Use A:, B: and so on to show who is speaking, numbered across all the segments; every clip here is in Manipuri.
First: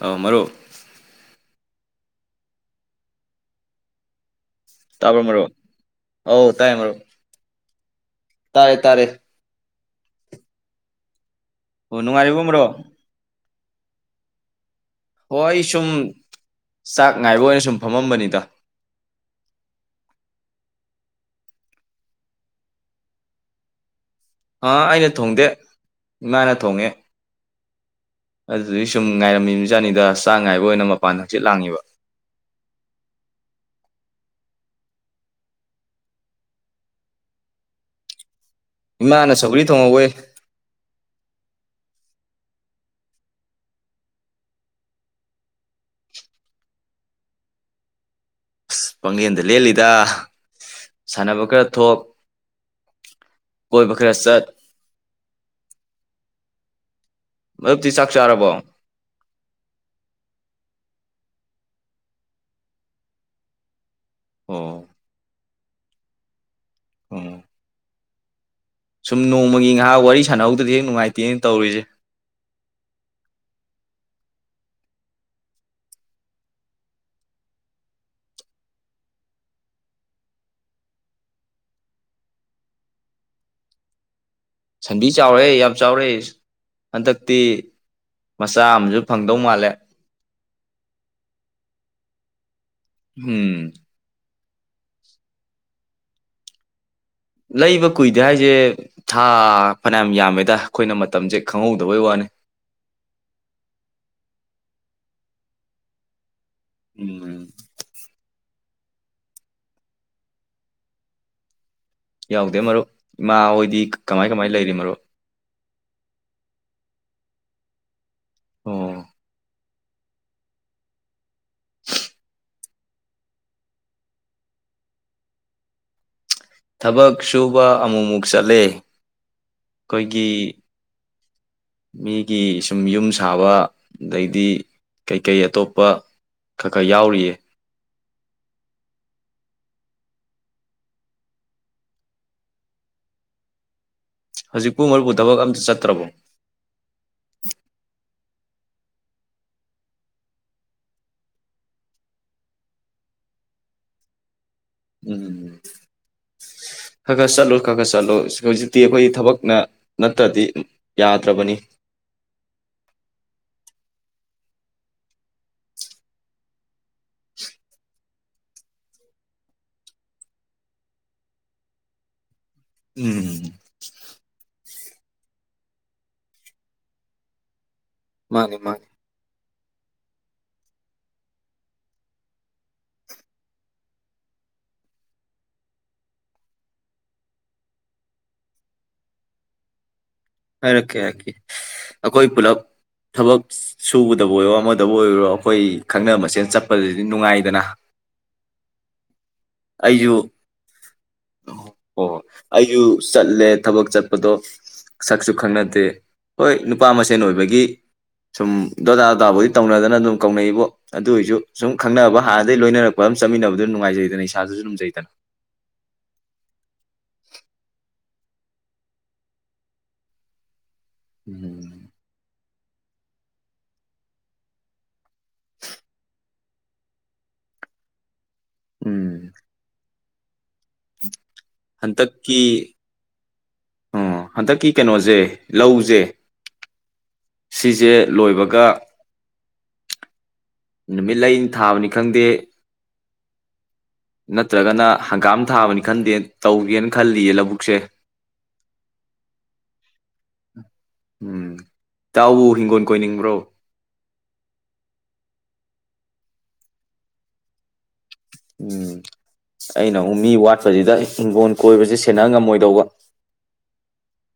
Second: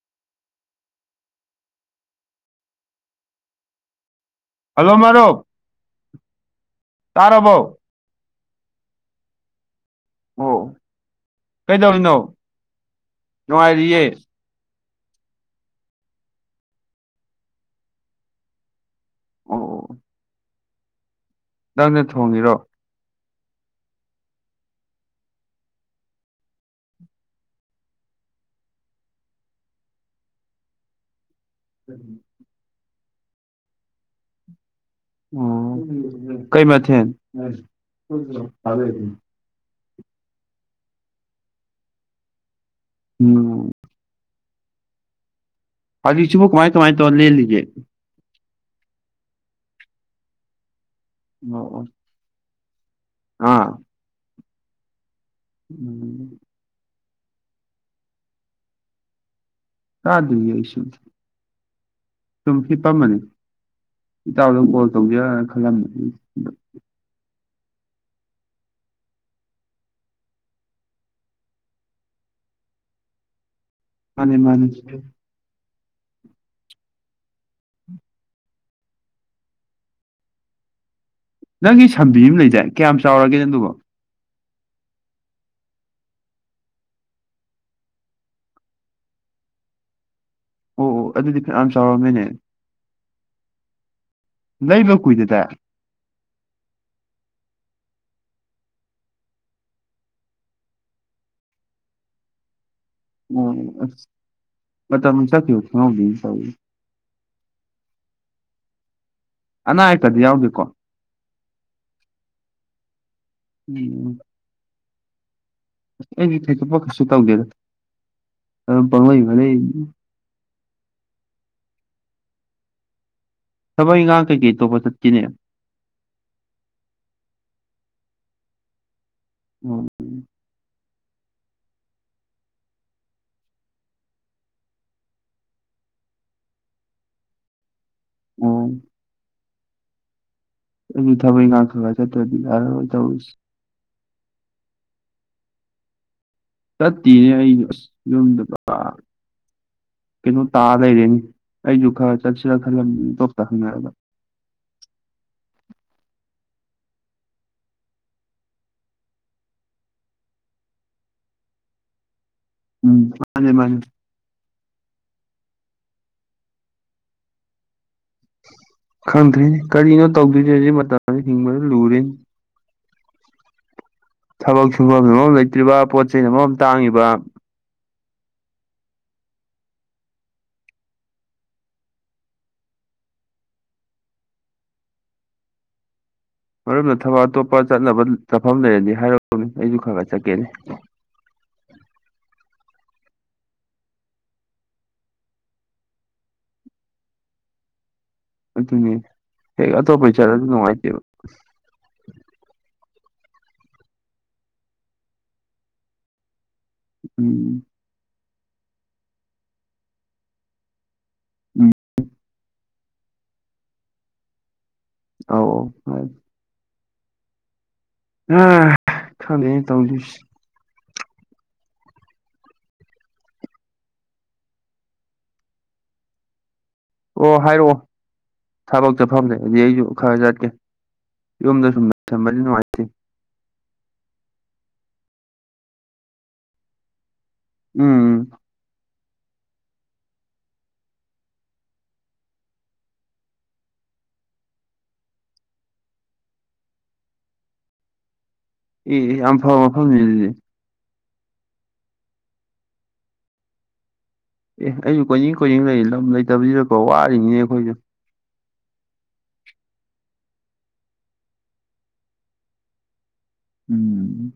A: ꯑ ꯃꯔꯨꯞ ꯇꯥꯕ꯭ꯔꯣ ꯃꯔꯨꯞ ꯑꯧ ꯇꯥꯏ ꯃꯔꯨꯞ
B: ꯇꯥꯔꯕꯣ
A: ꯇꯥꯔꯦ ꯇꯥꯔꯦ
B: ꯑꯣ
A: ꯑꯣ
B: ꯀꯩꯗꯧꯔꯤꯅꯣ
A: ꯅꯨꯡꯉꯥꯏꯔꯤꯕꯣ ꯃꯔꯣ
B: ꯅꯨꯡꯉꯥꯏꯔꯤꯌꯦ
A: ꯍꯣꯏ ꯑꯩ ꯁꯨꯝ ꯆꯥꯛ ꯉꯥꯏꯕ ꯑꯣꯏꯅ ꯁꯨꯝ ꯐꯝꯃꯝꯕꯅꯤꯗ
B: ꯑꯣ ꯅꯪꯅ ꯊꯣꯡꯉꯤꯔꯣ
A: ꯑꯥ ꯑꯩꯅ ꯊꯣꯡꯗꯦ ꯏꯃꯥꯅ ꯊꯣꯡꯉꯦ ꯑꯗꯨꯗꯤ ꯁꯨꯝ ꯉꯥꯏꯔꯝꯃꯤꯕꯃꯤꯆꯥꯅꯤꯗ ꯆꯥꯡ ꯉꯥꯏꯕ ꯑꯣꯏꯅ ꯃꯄꯥꯟ ꯍꯛꯆꯤꯠ ꯂꯥꯡꯏꯤꯕ
B: ꯎꯝ ꯎ ꯀꯩ ꯃꯊ [unintelligible]
A: ꯏꯃꯥꯅ ꯁꯧꯒ꯭ꯔꯤ ꯊꯣꯡꯍꯧꯋꯦ
B: ꯎꯝ ꯐꯒꯤꯁꯤꯕꯨ ꯀꯃꯥꯏꯅ ꯀꯃꯥꯏꯅ ꯇꯧꯅꯦꯜꯂꯤꯒꯦ
A: ꯄꯥꯡꯪꯂꯦꯟꯗ ꯂꯦꯜꯂꯤꯗ ꯁꯥꯟꯅꯕ
B: ꯑꯣ
A: ꯈꯔ
B: ꯑꯣ
A: ꯊꯣꯛ
B: ꯑꯥ
A: ꯀꯣꯏꯕꯈꯔꯦꯁꯠ
B: ꯎꯝ
A: ꯑꯗꯨꯞꯇꯤ ꯆꯥꯛ ꯆꯥꯔꯕꯣ
B: ꯀꯥꯗ꯭ꯣꯏꯌꯦ ꯑꯩ ꯁꯨꯝ ꯁꯨꯝ ꯐꯄꯝꯃꯅꯤ ꯏꯇꯥꯎꯗ ꯇꯧꯖꯅ ꯈꯜꯂꯝꯕ
A: ꯎꯝ ꯁꯨꯝ ꯅꯣꯡꯃꯒꯤ ꯉꯥꯏꯍꯥꯛ ꯋꯥꯔꯤ ꯁꯥꯟꯅꯍꯧꯗꯗꯤ ꯍꯦꯛ ꯅꯨꯡꯉꯥꯏꯇꯦꯅ ꯇꯧꯔꯤꯁꯦ
B: ꯃꯥꯅꯤ ꯃꯥꯅꯤ ꯅꯪꯒꯤ ꯁꯝꯕꯤ ꯑꯃ ꯂꯩꯖꯦ ꯀꯌꯥꯝ ꯆꯥꯎꯔꯒꯦ ꯅꯪꯗꯨꯕꯣ
A: ꯁꯟꯗꯤ ꯆꯥꯎꯔꯦ ꯌꯥꯝ ꯆꯥꯎꯔꯦ ꯍꯟꯗꯛꯇꯤ ꯃꯆꯥ ꯑꯃꯁꯨ ꯐꯪꯗꯧ ꯃꯥꯜꯂꯦ
B: ꯑꯣ ꯑꯣ ꯑꯗꯨꯗꯤ ꯐ ꯌꯥꯝ ꯆꯥꯎꯔꯝꯃꯤꯅꯦ
A: ꯎꯝ
B: ꯂꯩꯕ ꯀꯨ ꯏꯗꯦꯗ
A: ꯂꯩꯕ ꯀꯨꯏꯗꯦ ꯍꯥꯏꯁꯦ ꯊꯥ ꯐꯅꯌꯥꯝ ꯌꯥꯝꯃꯦꯗ ꯑꯩꯈꯣꯏꯅ ꯃꯇꯝꯁꯦ ꯈꯪꯍꯧꯗꯕꯩ ꯋꯥꯅꯤ
B: ꯎ ꯑ ꯆꯊꯨ ꯈꯕꯤ
A: ꯎꯝꯝ
B: ꯑꯅꯥ ꯑꯌꯦꯛꯀꯗꯤ ꯌꯥꯎꯒꯦꯀꯣ
A: ꯌꯥꯎꯗꯦ ꯃꯔꯨꯞ ꯏꯃꯥꯍꯣꯏꯗꯤ
B: ꯎꯝ
A: ꯀꯃꯥꯏ ꯀꯃꯥꯏꯅ ꯂꯩꯔꯤ ꯃꯔꯨꯞ
B: ꯑꯁ ꯑꯩꯗꯤ ꯊꯩꯇꯣꯛꯄ ꯀꯩꯁꯨ ꯇꯧꯗꯦꯗ ꯑꯗꯨ
A: ꯑꯣ
B: ꯄꯥꯩ ꯃꯥꯩ
A: [unintelligible]
B: ꯊꯕꯛ ꯏꯪꯈꯥꯡ ꯀꯩꯀꯩ ꯑꯣꯞꯄ ꯆꯠꯇꯀꯤꯅꯦ
A: ꯊꯕꯛ ꯁꯨꯕ ꯑꯃꯨꯛꯃꯨꯛ ꯆꯠꯂꯦ
B: ꯑꯣ
A: ꯑꯩꯈꯣꯏꯒꯤ ꯃꯤꯒꯤ ꯁꯨꯝ ꯌꯨꯝ ꯁꯥꯕ ꯑꯗꯩꯗꯤ ꯀꯩ ꯀꯩ ꯑꯇꯣꯞꯄ ꯈꯔ ꯈꯔ ꯌꯥꯎꯔꯤꯌꯦ
B: ꯑꯣ ꯑꯗꯨ ꯊꯕ ꯉꯅꯥ ꯈꯒ ꯆꯠꯠꯇꯗꯤ ꯑꯔ ꯇꯧ
A: ꯍꯧꯖꯤꯛꯄꯨ ꯃꯔꯨ ꯊꯕꯛ ꯑꯝꯇ ꯆꯠꯇ꯭ꯔꯕꯣ
B: ꯆꯠꯇꯤꯅꯦ ꯑꯩꯩꯅ ꯑꯁ ꯌꯨꯝꯗꯨ ꯀꯩꯅꯣ ꯇꯥ ꯂꯩꯔꯦꯅꯤ ꯑꯩꯁꯨ ꯈꯔ ꯆꯠꯁꯤꯔ ꯈꯜꯂ ꯇꯇꯣꯞꯇ ꯍꯪꯅꯔꯒ
A: ꯎꯝ ꯈ ꯈ ꯆꯠꯂꯨ ꯈ ꯈ ꯆꯠꯂꯨ ꯍꯧꯖꯤꯛꯇꯤ ꯑꯩꯈꯣꯏ ꯊꯕꯛꯅ ꯅꯠꯇ꯭ꯔꯗꯤ ꯌꯥꯗ꯭ꯔꯕꯅꯤ
B: ꯎꯝ ꯃꯥꯅꯦ ꯃꯥꯅꯦ ꯈꯪꯗ꯭ꯔꯦꯅꯦ ꯀꯔꯤꯅꯣ ꯇꯧꯗꯣꯏꯁꯦꯣ ꯍꯧꯖꯤꯦ ꯃꯇꯝꯗ ꯍꯤꯡꯕꯗ ꯂꯨꯔꯦ
A: ꯎꯝ
B: ꯊꯕꯛ ꯁꯨꯐꯝꯃꯝ ꯂꯩꯇ꯭ꯔꯤꯕ ꯄꯣꯠꯆ ꯑꯃꯃꯝ ꯇꯥꯡꯉꯤꯕ
A: ꯃꯥꯅꯦ ꯃꯥꯅꯦ
B: ꯃꯔꯝꯅ ꯊꯕꯛ ꯑꯇꯣꯞꯄ ꯆꯠꯅꯕ ꯆꯠꯐꯝ ꯂꯩꯔꯅꯤ ꯍꯥꯏꯔꯅꯤ ꯑꯩꯁꯨ ꯈꯪꯒꯁꯤ
A: ꯍꯥꯏꯔꯛꯀꯦ ꯍꯥꯏꯔꯛꯀꯦ ꯑꯩꯈꯣꯏ ꯄꯨꯂꯞ ꯊꯕꯛ ꯁꯨꯕꯗꯕꯨ ꯑꯣꯏꯔꯣ ꯑꯃꯗꯕꯨ ꯑꯣꯏꯔꯣ ꯑꯩꯈꯣꯏ ꯈꯪꯅꯕ ꯃꯆꯦꯜ ꯆꯠꯄꯗꯗꯤ ꯅꯨꯡꯉꯥꯏꯗꯅ
B: ꯑꯗꯨꯅꯦ ꯍꯦꯛ ꯑꯇꯣꯞꯄ ꯏꯆꯥꯗ ꯑꯗꯨ ꯅꯨꯡꯉꯥꯏꯇꯦꯕ
A: ꯍꯣꯏ ꯑꯩꯁꯨ ꯆꯠꯂꯦ ꯊꯕꯛ ꯆꯠꯄꯗꯣ ꯁꯛꯁꯨ ꯈꯪꯅꯗꯦ ꯍꯣꯏ ꯅꯨꯄꯥ ꯃꯁꯦꯟ
B: ꯎꯝ
A: ꯑꯣꯏꯕꯒꯤ ꯁꯨꯝ ꯗꯣꯗꯥ ꯗꯣꯗꯥꯕꯨꯗꯤ ꯇꯧꯅꯗꯅ ꯑꯗꯨꯝ ꯀꯧꯅꯩꯕꯨ ꯑꯗꯨꯏꯁꯨ
B: ꯎꯝ
A: ꯁꯨꯝ ꯈꯪꯅꯕ ꯍꯥꯟꯅꯗꯒꯤ ꯂꯣꯏꯅꯔꯛꯄ ꯃ ꯌꯥꯝ ꯆꯠꯃꯤꯟꯅꯕꯗꯨꯅ ꯅꯨꯡꯉꯥꯏꯖꯩꯅ ꯏꯁꯥꯁꯨ ꯅꯨꯡꯖꯩꯗꯅ
B: ꯑꯧ ꯑꯧ ꯑ ꯈꯪꯗꯦꯅꯦ ꯇꯧꯗꯣꯐꯁꯦ
A: ꯎꯝ
B: ꯑꯣ ꯍꯥꯏꯔꯛꯑꯣ ꯊꯕꯛ
A: ꯎꯝ
B: ꯆꯠꯐꯝ ꯂꯩꯔꯗꯤ ꯑꯩꯁꯨ ꯈꯔ ꯆꯠꯀꯦ ꯌꯨꯝꯗ ꯁꯨꯝ
A: ꯍꯟꯗꯛꯀꯤ
B: ꯂꯩꯁꯟꯕꯁꯦ ꯅꯨꯡꯉꯥꯏꯇꯦ
A: ꯑꯣ ꯍꯟꯗꯛꯀꯤ ꯀꯩꯅꯣꯁꯦ ꯂꯧꯁꯦ ꯁꯤꯁꯦ
B: ꯎꯝ
A: ꯂꯣꯏꯕꯒ ꯅꯨꯃꯤꯠ ꯂꯩꯅꯤ ꯊꯥꯕꯅꯤ ꯈꯪꯗꯦ ꯅꯠꯇ꯭ꯔꯒꯅ ꯍꯪꯒꯥꯝ ꯊꯥꯕꯅꯤ ꯈꯟꯗꯦ ꯇꯧꯒꯦꯅ ꯈꯜꯂꯤꯌꯦ ꯂꯧꯕꯨꯛꯁꯦ
B: ꯑꯦ ꯌꯥꯝ ꯐꯕ ꯋꯥꯐꯝꯅꯦ ꯑꯗꯨꯗꯤ
A: ꯎꯝ ꯏꯇꯥꯎꯕꯨ ꯍꯤꯡꯒꯣꯜ ꯀꯣꯏꯅꯤꯡꯕ꯭ꯔꯣ
B: ꯑꯦ ꯑꯩꯁꯨ ꯀꯣꯏꯅꯤꯡ ꯀꯣꯏꯅꯔꯡ ꯂꯩꯅꯦ ꯂꯝ ꯂꯩꯇꯕꯁꯤꯗꯀꯣ ꯋꯥꯔꯤꯅꯤꯅꯦ ꯑꯩꯈꯣꯏꯁꯨ
A: ꯎꯝ ꯑꯩꯅ ꯃꯤ ꯋꯥꯠꯄꯁꯤꯗ ꯍꯤꯡꯒꯣꯜ ꯀꯣꯏꯕꯁꯤ ꯁꯦꯟꯅ ꯉꯝꯃꯣꯏꯗꯧꯕ
B: ꯎꯝ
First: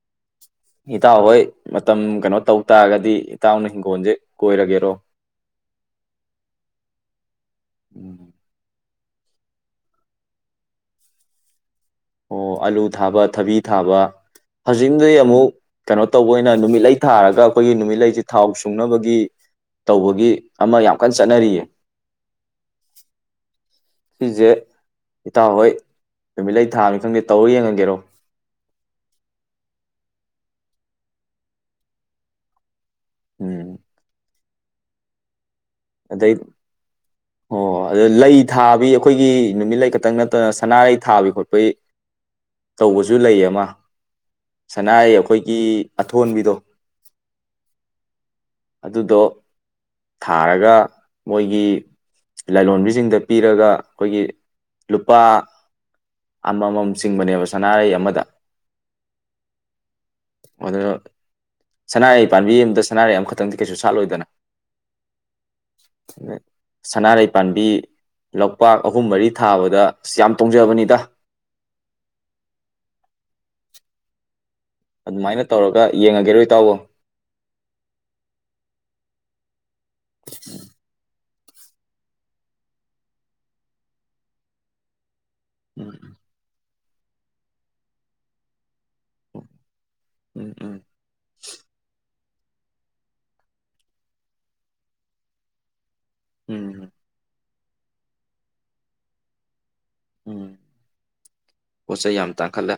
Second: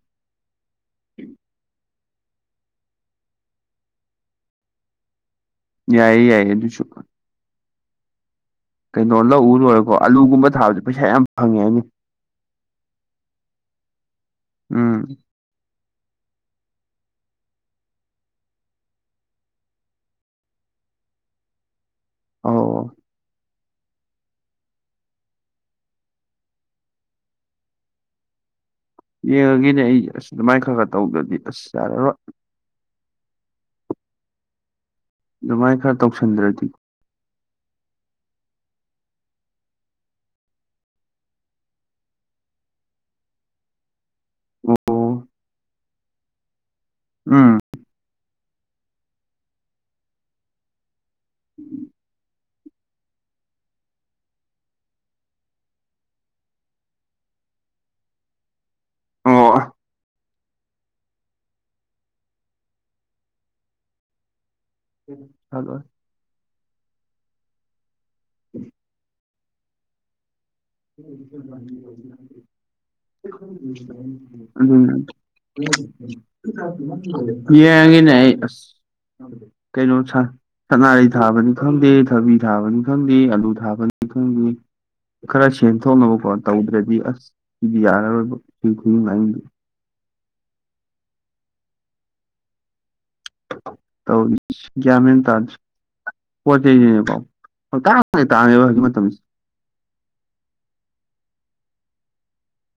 A: ꯏꯇꯥꯎ ꯍꯣꯏ ꯃꯇꯝ ꯀꯩꯅꯣ ꯇꯧ ꯇꯥꯔꯒꯗꯤ ꯏꯇꯥꯎꯅ ꯍꯤꯡꯒꯣꯜꯁꯦ ꯀꯣꯏꯔꯒꯦꯔꯣ
B: ꯌꯥꯏꯌꯦ ꯌꯥꯏꯌꯦ ꯑꯗꯨꯁꯨ ꯀꯩꯅꯣ ꯂꯧꯎ ꯂꯣꯏꯦꯀꯣ ꯑꯥꯂꯨꯒꯨꯝꯕ ꯊꯥꯕꯗ ꯄꯩꯁꯥ ꯌꯥꯝ ꯐꯪꯉꯦ ꯍꯥꯏꯅꯤ
A: ꯑꯣ ꯑꯂꯨ ꯊꯥꯕ ꯊꯕꯤ ꯊꯥꯕ
B: ꯎꯝ
A: ꯍꯧꯖꯤꯛꯗꯤ ꯑꯃꯨꯛ ꯀꯩꯅꯣ ꯇꯧꯕ ꯑꯣꯏꯅ ꯅꯨꯃꯤꯠꯂ ꯊꯥꯔꯒ ꯑꯩꯈꯣꯏꯒꯤ ꯅꯨꯃꯤꯠꯂꯁꯤ ꯊꯥꯎ ꯁꯨꯡꯅꯕꯒꯤ ꯇꯧꯕꯒꯤ ꯑꯃ ꯌꯥꯝ ꯀꯟꯅ ꯆꯠꯅꯔꯤꯌꯦ
B: ꯑꯣ
A: ꯁꯤꯁꯦ ꯏꯇꯥꯎ ꯍꯣꯏ ꯅꯨꯃꯤꯠ ꯂꯩꯩ ꯊꯥꯅꯤ ꯈꯪꯗꯦ ꯇꯧꯔ ꯌꯦꯡꯉꯥꯒꯦꯔꯣ
B: ꯌꯦꯡꯉꯒꯅꯦ ꯑꯩ ꯑꯁ ꯑꯗꯨꯃꯥꯏꯅ ꯈꯔ ꯈꯔ ꯇꯧꯗ꯭ꯔꯗꯤ ꯑꯁ ꯌꯥꯔꯔꯣꯏ
A: ꯎꯝ
B: ꯑꯗꯨꯃꯥꯏꯅ ꯈꯔ
A: ꯑꯗꯩ
B: ꯇꯧꯁꯤꯟꯗ꯭ꯔꯗꯤ
A: ꯑꯣ ꯑꯗꯨꯗ ꯂꯩ ꯊꯥꯕꯤ ꯑꯩꯈꯣꯏꯒꯤ ꯅꯨꯃꯤꯠꯂꯩ ꯈꯛꯇꯪ ꯅꯠꯇꯅ ꯁꯅꯥꯔꯩ ꯊꯥꯕꯤ ꯈꯣꯠꯄꯒꯤ ꯇꯧꯕꯁꯨ ꯂꯩ ꯑꯃ
B: ꯑꯣ
A: ꯁꯅꯥꯔꯩ ꯑꯩꯈꯣꯏꯒꯤ ꯑꯊꯣꯟꯕꯤꯗꯣ
B: ꯎꯝ
A: ꯑꯗꯨꯗꯣ ꯊꯥꯔꯒ ꯃꯣꯏꯒꯤ ꯂꯥꯏꯂꯣꯟꯕꯤꯁꯤꯡꯗ ꯄꯤꯔꯒ ꯑꯩꯈꯣꯏꯒꯤ ꯂꯨꯄꯥ ꯑꯃ ꯑꯃꯝ ꯆꯤꯡꯕꯅꯦꯕ ꯁꯅꯥꯔꯩ ꯑꯃꯗ
B: ꯑꯣ
A: ꯑꯗꯨꯅ ꯁꯅꯥꯔꯩ ꯄꯥꯝꯕꯤ ꯑꯃꯇ ꯁꯅꯥꯔꯍꯤ ꯑꯃꯈꯛꯇꯪꯗꯤ ꯀꯩꯁꯨ ꯁꯥꯠꯂꯣꯏꯗꯅ
B: ꯎꯝ ꯁꯥꯠꯂꯣꯏ
A: ꯁꯅꯥꯔꯩ ꯄꯥꯝꯕꯤ ꯂꯄꯥꯛ ꯑꯍꯨꯝ ꯃꯔꯤ ꯊꯥꯕꯗ ꯑ ꯌꯥꯝ ꯇꯣꯡꯖꯕꯅꯤ
B: [unintelligible] ꯑꯗꯨꯅꯦ
A: ꯑꯗꯨꯃꯥꯏꯅ ꯇꯧꯔꯒ ꯌꯦꯡꯉꯒꯦꯔꯣ ꯏꯇꯥꯎꯕꯣ
B: ꯌꯦꯡꯉꯤꯅꯦ ꯑꯩ ꯑꯁ ꯀꯩꯅꯣ ꯁꯥꯅꯔꯩ ꯊꯥꯕꯅꯤ ꯈꯪꯗꯦ ꯊꯕꯤ ꯊꯥꯕꯅꯤ ꯈꯪꯗꯦ ꯑꯂꯨ ꯊꯥꯕꯅꯤ ꯈꯪꯗꯦ ꯈꯔ
A: ꯎꯝ
B: ꯁꯦꯝꯦꯟꯊꯣꯛꯅꯕ ꯈꯣꯠ ꯇꯧꯗ꯭ꯔꯗꯤ ꯑꯁ ꯁꯤꯗꯤ ꯌꯥꯔꯔꯣꯏꯕ ꯁꯤ ꯈꯨꯍꯤꯡ ꯂꯥꯛꯍꯤꯡ
A: ꯎꯝ
B: ꯇꯧꯁꯤ ꯒꯌꯥꯟ ꯃꯦꯟ ꯇꯥꯗ ꯔꯦ ꯄꯣꯠ
A: ꯎꯝ
B: ꯆꯩꯅꯀꯣ ꯄꯪꯇꯥꯡꯗ ꯇꯥꯡꯉꯦꯕ ꯍꯧꯖꯤꯛ ꯃꯇꯝꯁꯤ
A: ꯎꯝ ꯄꯣꯠꯆꯩ ꯌꯥꯝ ꯇꯥꯡꯈꯠꯂꯦ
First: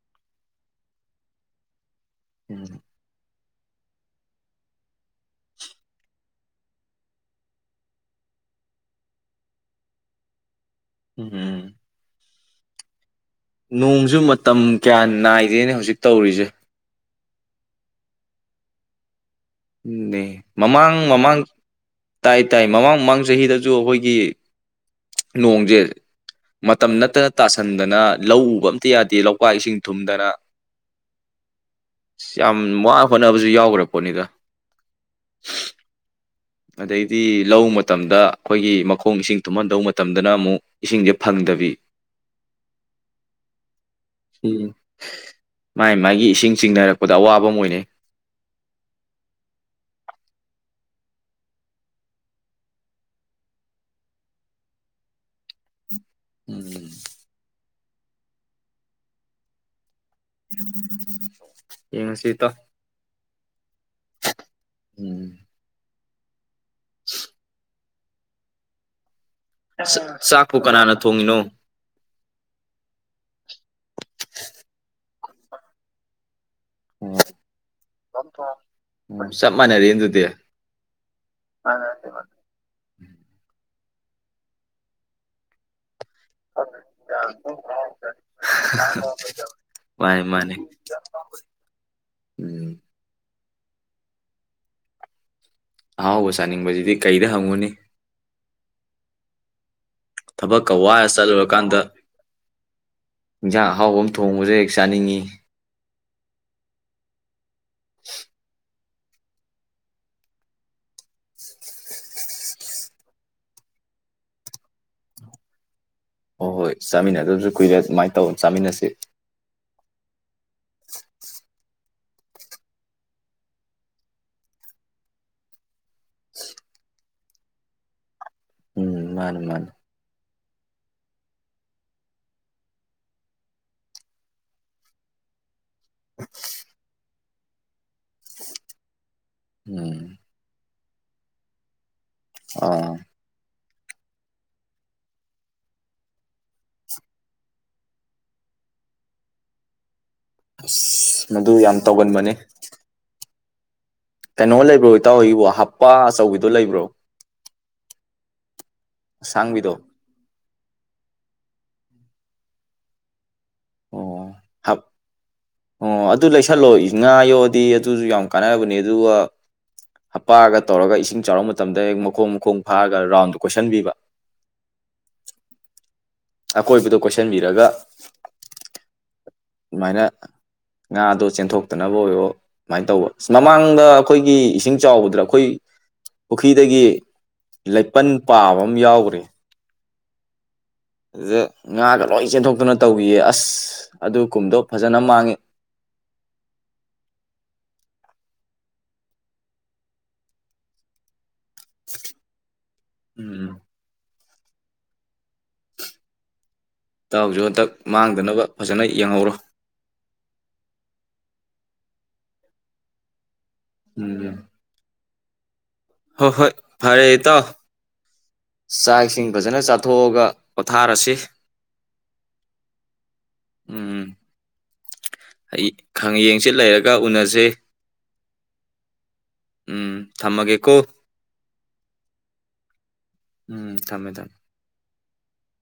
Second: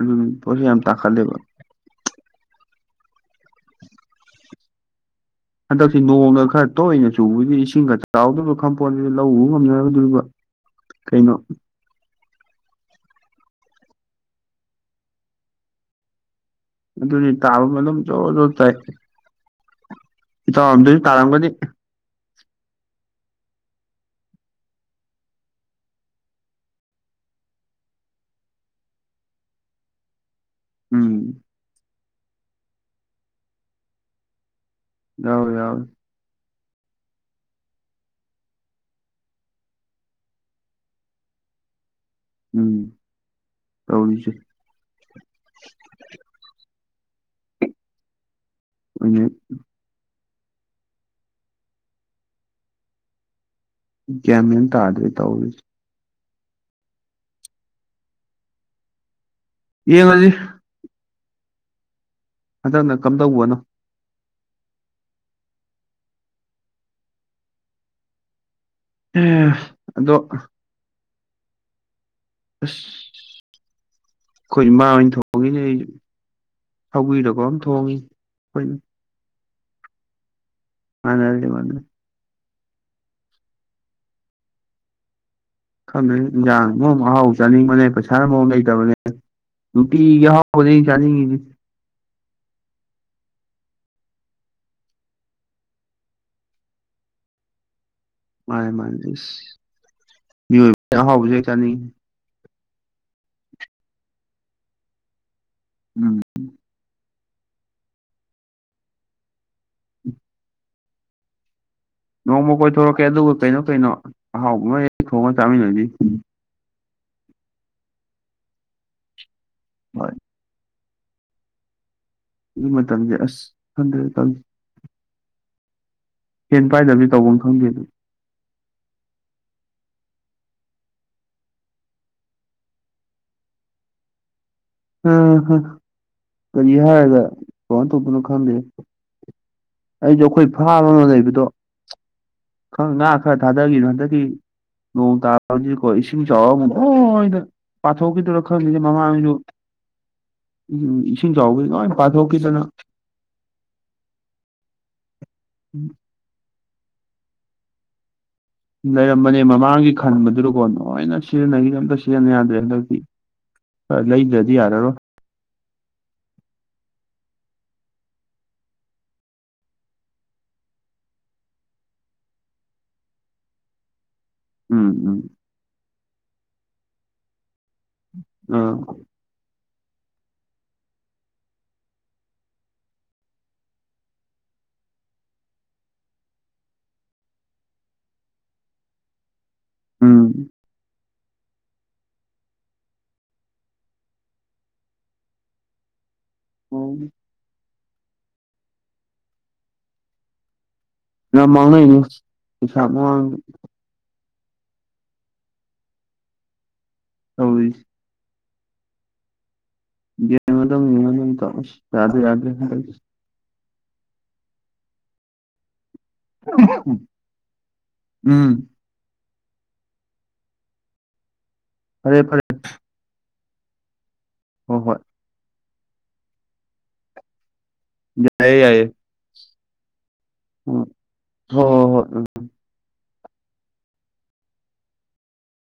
B: ꯎꯝ ꯄꯣꯠ ꯆꯩ ꯌꯥꯝ ꯇꯥꯡꯈꯠꯂꯦꯕ
A: [unintelligible]
B: ꯍꯟꯗꯛꯁꯤ ꯅꯣꯡꯗ ꯈꯔ ꯇꯣꯛꯏꯅ ꯆꯨꯕꯗꯤ ꯏꯁꯤꯡꯒ ꯆꯥꯎꯗꯧꯕ ꯈꯪꯄꯣꯁꯤꯗ ꯂꯧ ꯎꯕ ꯉꯝꯃꯣꯢꯗꯧꯔꯤꯕ
A: ꯎꯝ ꯅꯣꯡꯖꯨ ꯃꯇꯝ ꯀꯌꯥ ꯅꯥꯏꯗꯦꯅ‌ꯦ ꯍꯧꯖꯤꯛ ꯇꯧꯔꯤꯁꯦ꯫
B: ꯑꯗꯨꯅꯤ ꯇꯥꯕ ꯑꯗꯨꯝ ꯖꯣꯔ ꯖꯣꯔ ꯇꯥꯏ
A: ꯑꯗꯨꯅꯦ ꯃꯃꯥꯡ
B: ꯏꯇꯥꯎꯔꯣꯝꯗꯁꯨ
A: ꯃꯃꯥꯡ
B: ꯇꯥꯔꯝꯒꯅꯤ
A: ꯇꯥꯏ ꯇꯥꯏ ꯃꯃꯥꯡ ꯃꯃꯥꯡ ꯆꯍꯤꯗꯁꯨ ꯑꯩꯈꯣꯏꯒꯤ ꯅꯣꯡꯖꯦ ꯃꯇꯝ ꯅꯠꯇꯅ ꯇꯥꯁꯟꯗꯅ ꯂꯧ ꯎꯕ ꯑꯝꯇ ꯌꯥꯗꯦ ꯂꯧꯄꯥꯛ ꯏꯁꯤꯡ ꯊꯨꯝꯗꯅ
B: ꯎꯝ꯫
A: ꯑꯁ ꯌꯥꯝ ꯋꯥꯅ ꯍꯣꯠꯅꯕꯁꯨ ꯌꯥꯎꯈ꯭ꯔ ꯄꯣꯠꯅꯤꯗ꯫
B: ꯌꯥꯎꯔꯦ ꯌꯥꯎꯔꯦ꯫
A: ꯑꯗꯩꯗꯤ ꯂꯧ ꯃꯇꯝꯗ ꯑꯩꯈꯣꯏꯒꯤ ꯃꯈꯣꯡ ꯏꯁꯤꯡ ꯊꯨꯝꯍꯟꯗꯧꯕ ꯃꯇꯝꯗꯅ ꯑꯃꯨꯛ ꯏꯁꯤꯡꯁꯦ ꯐꯪꯗꯕꯤ
B: ꯎꯝ ꯇꯧꯔꯤꯖꯦ꯫
A: ꯎꯝ ꯃꯥꯏ ꯃꯥꯏꯒꯤ ꯏꯁꯤꯡ ꯆꯤꯡꯅꯔꯛꯄꯗ ꯑꯋꯥꯕ ꯑꯃ ꯑꯣꯏꯅꯩ꯫
B: [unintelligible] ꯒ꯭ꯌꯥꯟ ꯃꯦꯟ ꯑꯃ ꯇꯥꯗ꯭ꯔ‌ꯦ ꯇꯧꯔꯤꯁꯦ
A: ꯎꯝ꯫
B: ꯌꯦꯡꯉꯖꯤ
A: ꯌꯦꯡꯉꯁꯤ ꯏꯇꯥꯎ꯫
B: ꯍꯟꯗꯛꯅ ꯀꯝꯗꯧꯕꯅꯣ꯫
A: ꯎꯝ꯫ [unintelligible]
B: [unintelligible]
A: ꯑꯁ ꯆꯥꯛꯄꯨ ꯀꯅꯥꯅ ꯊꯣꯡꯉꯤꯅꯣ꯫
B: ꯑꯁ ꯑꯩꯈꯣꯏ ꯏꯃꯥ ꯍꯣꯏꯅ ꯊꯣꯡꯉꯤꯅꯦ ꯑꯩ ꯁꯧꯒꯔꯤꯔ ꯀꯩꯅꯣꯝ ꯊꯣꯡꯉꯤ ꯑꯩꯈꯣꯏ
A: ꯎꯝ ꯆꯞ ꯃꯥꯟꯅꯔꯦꯅꯦ ꯑꯗꯨꯗꯤ꯫
B: ꯃꯥꯟꯅꯔꯦ ꯃꯥꯟꯅꯔꯦ꯫ ꯈꯪꯗ꯭ꯔꯦ ꯏꯟꯖꯥꯡꯅ ꯃꯔꯣꯟ ꯑꯍꯥꯎ ꯆꯥꯅꯤꯡꯕꯅꯦ ꯄꯩꯁꯥ ꯃꯔꯣꯟ ꯑꯃ ꯂꯩꯇꯕꯅꯦ꯫
A: ꯃꯥꯅꯤ
B: ꯅꯨꯡꯇꯤꯒꯤ
A: ꯃꯥꯅꯤ
B: ꯑꯍꯥꯎꯕꯅꯦ ꯑꯩ ꯆꯥꯅꯤꯡꯉꯤꯁꯦ꯫
A: ꯎꯝ꯫ ꯑꯍꯥꯎꯕ ꯆꯥꯅꯤꯡꯕꯁꯤꯗꯤ ꯀꯩꯗ ꯍꯪꯉꯨꯅꯤ
B: ꯃꯥꯅꯦ ꯃꯥꯅꯦ ꯏꯁ
A: ꯊꯕꯛꯀ
B: ꯃꯤꯑꯣꯏꯕꯅꯤꯅ
A: ꯋꯥꯔ
B: ꯑꯍꯥꯎꯕꯁꯨ ꯍꯦꯛ ꯆꯥꯅꯤꯡꯉꯤ꯫
A: ꯆꯠꯂꯨꯔꯀꯥꯟꯗ ꯏꯟꯖꯥꯡ ꯑꯍꯥꯎꯕ ꯑꯃ ꯊꯣꯡꯕꯁꯨ ꯍꯦꯛ ꯆꯥꯅꯤꯡꯏ
B: ꯎꯝ
A: [unintelligible]
B: ꯅꯣꯡꯃ ꯀꯣꯏꯊꯣꯔꯛꯀꯦ ꯑꯗꯨꯒ ꯀꯩꯅꯣ ꯀꯩꯅꯣ ꯑꯍꯥꯎꯕ ꯑꯃ ꯍ‌ꯦꯛ ꯊꯣꯡꯉ ꯆꯥꯃꯤꯟꯅꯁ‌ꯦ
A: ꯍꯣꯏ ꯍꯣꯏ ꯆꯥꯃꯤꯟꯅꯗꯕꯁꯨ ꯀꯨꯏꯔꯦ ꯑꯗꯨꯃꯥꯏꯅ ꯇꯧꯔ ꯆꯥꯃꯤꯟꯅꯁꯤ
B: ꯍꯣꯏ ꯍꯧꯖꯤꯛ ꯃꯇꯝꯖꯦ ꯑꯁ ꯈꯪꯗ꯭ꯔꯦꯗ ꯇꯧꯔꯤꯖꯦ꯫ ꯁ‌ꯦꯟ ꯄꯥꯏꯗꯕꯁꯤ ꯇꯧꯐꯝ ꯈꯪꯗꯦ ꯑꯗꯨꯅꯤ
A: ꯎꯝ ꯃꯥꯅꯤ ꯃꯥꯅꯤ
B: ꯝ ꯀꯔꯤ ꯍꯥꯏꯔꯒ ꯀꯩꯅ‌ꯣ ꯇꯧꯗ‌ꯣꯏꯅ‌ꯣ ꯈꯪꯗꯦꯗ
A: ꯎꯝ
B: ꯑꯩꯁꯨ ꯑꯩꯈꯣꯏ ꯐꯥꯝ ꯑꯃ ꯂꯩꯕꯗꯣ ꯈꯔ
A: ꯑꯥ
B: ꯉꯥ ꯈꯔ ꯊꯥꯗꯈꯤꯕꯗ‌ꯣ ꯍꯟꯗꯛꯀꯤ ꯅꯣꯡ ꯇꯥꯕꯒꯤꯀꯣ ꯏꯁꯤꯡ ꯆꯥꯎꯔ ꯑꯃꯨꯛ ꯂ‌ꯣꯏꯅ ꯄꯥꯊꯣꯛꯈꯤꯗ‌ꯣꯏꯔ ꯈꯪꯗ‌ꯦꯅ‌ꯦ ꯃꯃꯥꯡꯁꯨ
A: ꯑꯁ
B: ꯏꯁꯤꯡ
A: ꯃꯗꯨ
B: ꯆꯥꯎꯕꯒꯤ
A: ꯌꯥꯝ
B: ꯂꯣꯏ
A: ꯇꯧꯒꯟꯕꯅꯤ
B: ꯄꯥꯊꯣꯛꯈꯤꯗꯅ
A: ꯀꯩꯅꯣ ꯂꯩꯕ꯭ꯔꯣ ꯏꯇꯥꯎ ꯒꯤꯕꯨ ꯍꯞꯄꯥ ꯑꯆꯧꯕꯤꯗꯣ ꯂꯩꯕ꯭ꯔꯣ
B: ꯂꯩꯔꯝꯕꯅꯦ
A: ꯑꯁꯥꯡꯕꯤꯗꯣ
B: ꯃꯃꯥꯡꯒꯤ ꯈꯟꯕꯗꯨꯗꯀꯣ ꯂꯣꯏꯅ ꯁꯤꯖꯤꯟꯅꯈꯤꯗꯅ ꯑꯝꯇ ꯁꯤꯖꯤꯟꯅꯕ ꯌꯥꯗ꯭ꯔꯦ ꯍꯟꯗꯛꯇꯤ ꯑꯥ
A: ꯑꯣ
B: ꯂꯩꯗ꯭ꯔꯗꯤ
A: ꯍꯥꯞ
B: ꯌꯥꯔꯔꯣꯏ
A: ꯑꯣ ꯑꯗꯨ ꯂꯩꯁꯜꯂꯣ ꯉꯥ ꯌꯣꯑꯗꯤ ꯑꯗꯨꯁꯨ ꯌꯥꯝ ꯀꯥꯟꯅꯕꯅꯦ ꯑꯗꯨꯒ ꯍꯞꯄꯥꯒ ꯇꯧꯔꯒ ꯏꯁꯤꯡ ꯆꯥꯎꯔꯛ ꯃꯇꯝꯗ ꯍꯦꯛ ꯃꯈꯣꯡ ꯃꯈꯣꯡ ꯐꯥꯔꯒ ꯔꯥꯎꯟꯗ‌ꯣ ꯀꯣꯏꯁꯤꯟꯕꯤꯕ
B: ꯎꯝ ꯎꯝ
A: ꯑꯀꯣꯏꯕꯗꯣ ꯀꯣꯏꯁꯟꯕꯤꯔꯒ
B: ꯑ
A: ꯑꯗꯨꯃꯥꯏꯅ ꯉꯥꯗꯣ ꯆꯦꯟꯊꯣꯛꯇꯅꯕ ꯑꯣꯏꯔꯣ ꯁꯨꯃꯥꯏꯅ ꯇꯧꯕ ꯑ ꯃꯃꯥꯡꯗ ꯑꯩꯈꯣꯏꯒꯤ ꯏꯁꯤꯡ ꯆꯥꯎꯕꯗ꯭ꯔ ꯑꯩꯈꯣꯏ ꯄꯨꯈ꯭ꯔꯤꯗꯒꯤ ꯂꯩꯄꯟ ꯄꯥꯕ ꯑꯃ ꯌꯥꯎꯈ꯭ꯔꯦ
B: ꯎꯝ
A: ꯑꯗꯨ ꯉꯥꯒ ꯂꯣꯏ ꯆꯦꯟꯊꯣꯛꯇꯨꯅ ꯇꯧꯈꯤꯌꯦ ꯑꯁ ꯑꯗꯨ ꯀꯨꯝꯗꯣ ꯐꯖꯅ ꯃꯥꯡꯉꯦ
B: ꯎꯝ ꯌꯥꯝ ꯃꯥꯡꯅꯅꯤ ꯄꯩꯁꯥ ꯃꯥꯡ
A: ꯎꯝ ꯇꯥꯎꯁꯨ ꯍꯟꯗꯛ
B: ꯇꯧꯔꯤꯁꯦ
A: ꯃꯥꯡꯗꯅꯕ ꯐꯖꯅ ꯌꯦꯡꯍꯧꯔꯣ
B: ꯗ ꯌꯥ
A: ꯎꯝ ꯍꯣꯏ ꯍꯣꯏ ꯐꯔꯦ ꯏ ꯇꯣ
B: ꯎꯝ
A: ꯆꯥꯛ ꯏꯁꯤꯡ ꯐꯖꯅ ꯆꯥꯊꯣꯛꯑꯒ ꯄꯣꯊꯥꯔꯁꯤ
B: ꯐꯔꯦ ꯐꯔꯦ
A: ꯎꯝ ꯎ
B: ꯍꯣ ꯍꯣꯏ
A: ꯌꯦꯡꯁꯤꯤꯠ ꯂꯩꯔꯒ ꯎꯅꯖꯩ
B: ꯌꯥꯑꯌꯦ ꯌꯥꯏꯌꯦ
A: ꯎꯝ ꯊꯝꯃꯒꯦ ꯀꯣ
B: ꯍ ꯍꯣꯏ ꯎꯝ
A: ꯎꯝ ꯊꯃꯦ ꯊꯅ